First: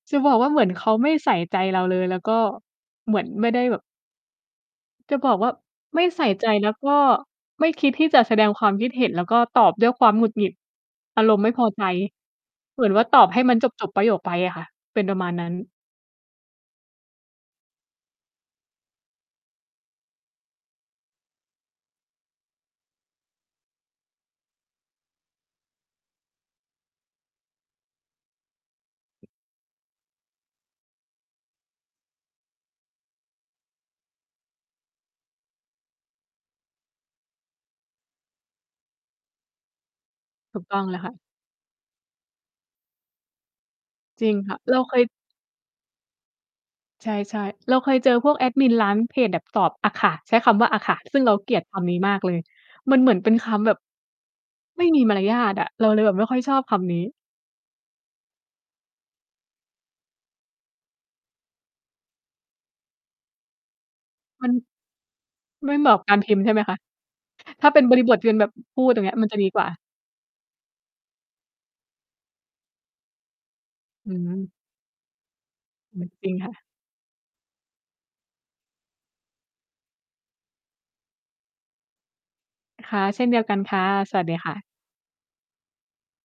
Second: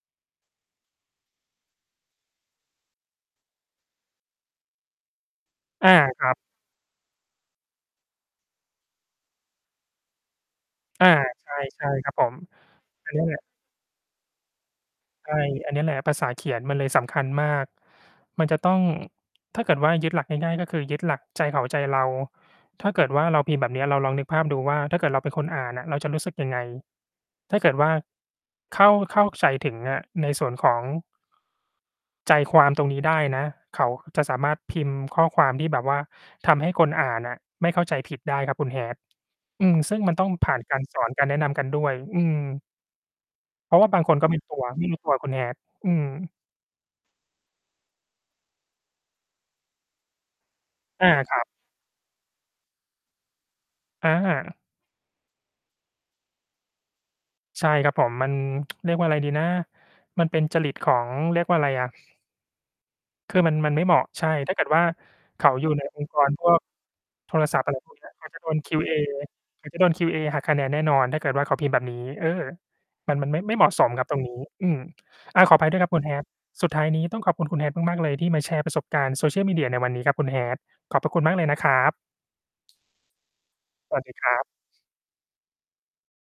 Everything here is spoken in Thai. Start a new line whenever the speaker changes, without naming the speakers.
จะบอกว่าเหมือนเขาไม่ใส่ใจเราเลย แล้วก็เหมือนไม่ได้แบบ จะบอกว่า
อา
ไม่ใส
ค
่
รับ
ใจ แล้วก็ไม่คิดที่จะแสดงความคิดเห็น แล้วก็ตอบด้วยความหงุดหงิด
อา
อารมณ์ไม่พอ
ใ
ใจ
ช่ ๆ ครับผม
เหมือนว่า
อัน
ต
นี
อ
้
บ
แห
ใ
ล
ห
ะ
้มันจบ ๆ ประโยคไปอะค่ะ เป็นประม
ใ
า
ช
ณ
่
นั้น
อันเนี้ยแหละภาษาเขียนมันเลยสำคัญมาก มันจะต้อง ถ้าเกิดว่ายึดหลักง่าย ๆ ก็คือยึดหลักใจเขาใจเรา ถ้าเกิดว่าเราพิมพ์แบบเนี้ย เราลองนึกภาพดูว่า ถ้าเกิดเราเป็นคนอ่านอะเราจะรู้สึกยังไง ถ้าเกิดว่าเข้า เข้าใจถึงอะ ในส่วนของ ใจความตรงนี้ได้นะ เขาจะสามารถพิมพ์ข้อความที่แบบว่าทำให้คนอ่านอะไม่เข้าใจผิดได้ครับคุณ Hat อืม ซึ่งมันต้องผ่
ถ
า
ู
น
ก
ก
ต้
า
อ
ร
งเล
ส
ย
อ
ค่
น
ะ
การแนะนำกันด้วย อืม เพราะว่าบางคน
จ
ก
ร
็
ิ
ไ
ง
ม่
ค
ต
่ะ
ัว
เรา
ไม่
เค
รู้
ย
ตัวคุณ Hat อืม
ใช่ ๆ เราเคยเจอพวกแอดมินร้านเพจแบบตอบอะค่ะ ใช้คำว่า "อะค่ะ"
อา
ซึ่งเ
ค
รา
รับ
เกลียดคำนี้มากเลย มันเหมือนเป็นคำแบบ
อา
ไม่มีมารยาทอะ เราเลยแบบไม่ค่อยชอบคำนี้
ใช่ครับผม มัน เรียกว่าอะไรดีนะ มันเป็นจริตของ เรียกว่าไรอะ คือมัน มันไม่เหมาะ ใช่
มั
ถ
น
้าเกิดว่าเขาอยู
ไม
่
่
ใน
เหมาะ
องค
ก
์
า
ก
รพ
ร
ิมพ
พ
์ใช
ว
่ไห
ก
มคะ?
โทรศัพ
ถ
ท
้
์
า
อะไ
เ
ร
ป็น
พ
บ
วก
ร
เ
ิ
นี้
บ
ย
ท
เข
เ
า
ป็น
จะ
แบ
โด
บ
น
อ พูด
QA
อย่างเงี้ย มันจะดีก
เ
ว
ข
่า
าจะโดน QA หักคะแนนแน่นอน ถ้าเกิดว่าเขาพิมพ์แบบนี้ เออ มัน มันไม่ ไม่เหมาะสมครับ
อื
ตรงนี้
ม
อืม อา ขออภัยด้วยครับ
อ
ค
ื
ุณ
ม จ
Hat
ริงค่ะ
สุดท้ายนี้ต้องขอบคุณ คุณ Hat มาก ๆ เลยที่มาแชร์ประสบการณ์ Social Media ในวันนี้ครับคุณ Hat ขอบพระคุณมากเลยนะครับ
ค่ะ เช่นเดียวกันค่ะ
สวัส
ส
ดี
วั
ค
ส
ร
ดี
ับ
ค่ะ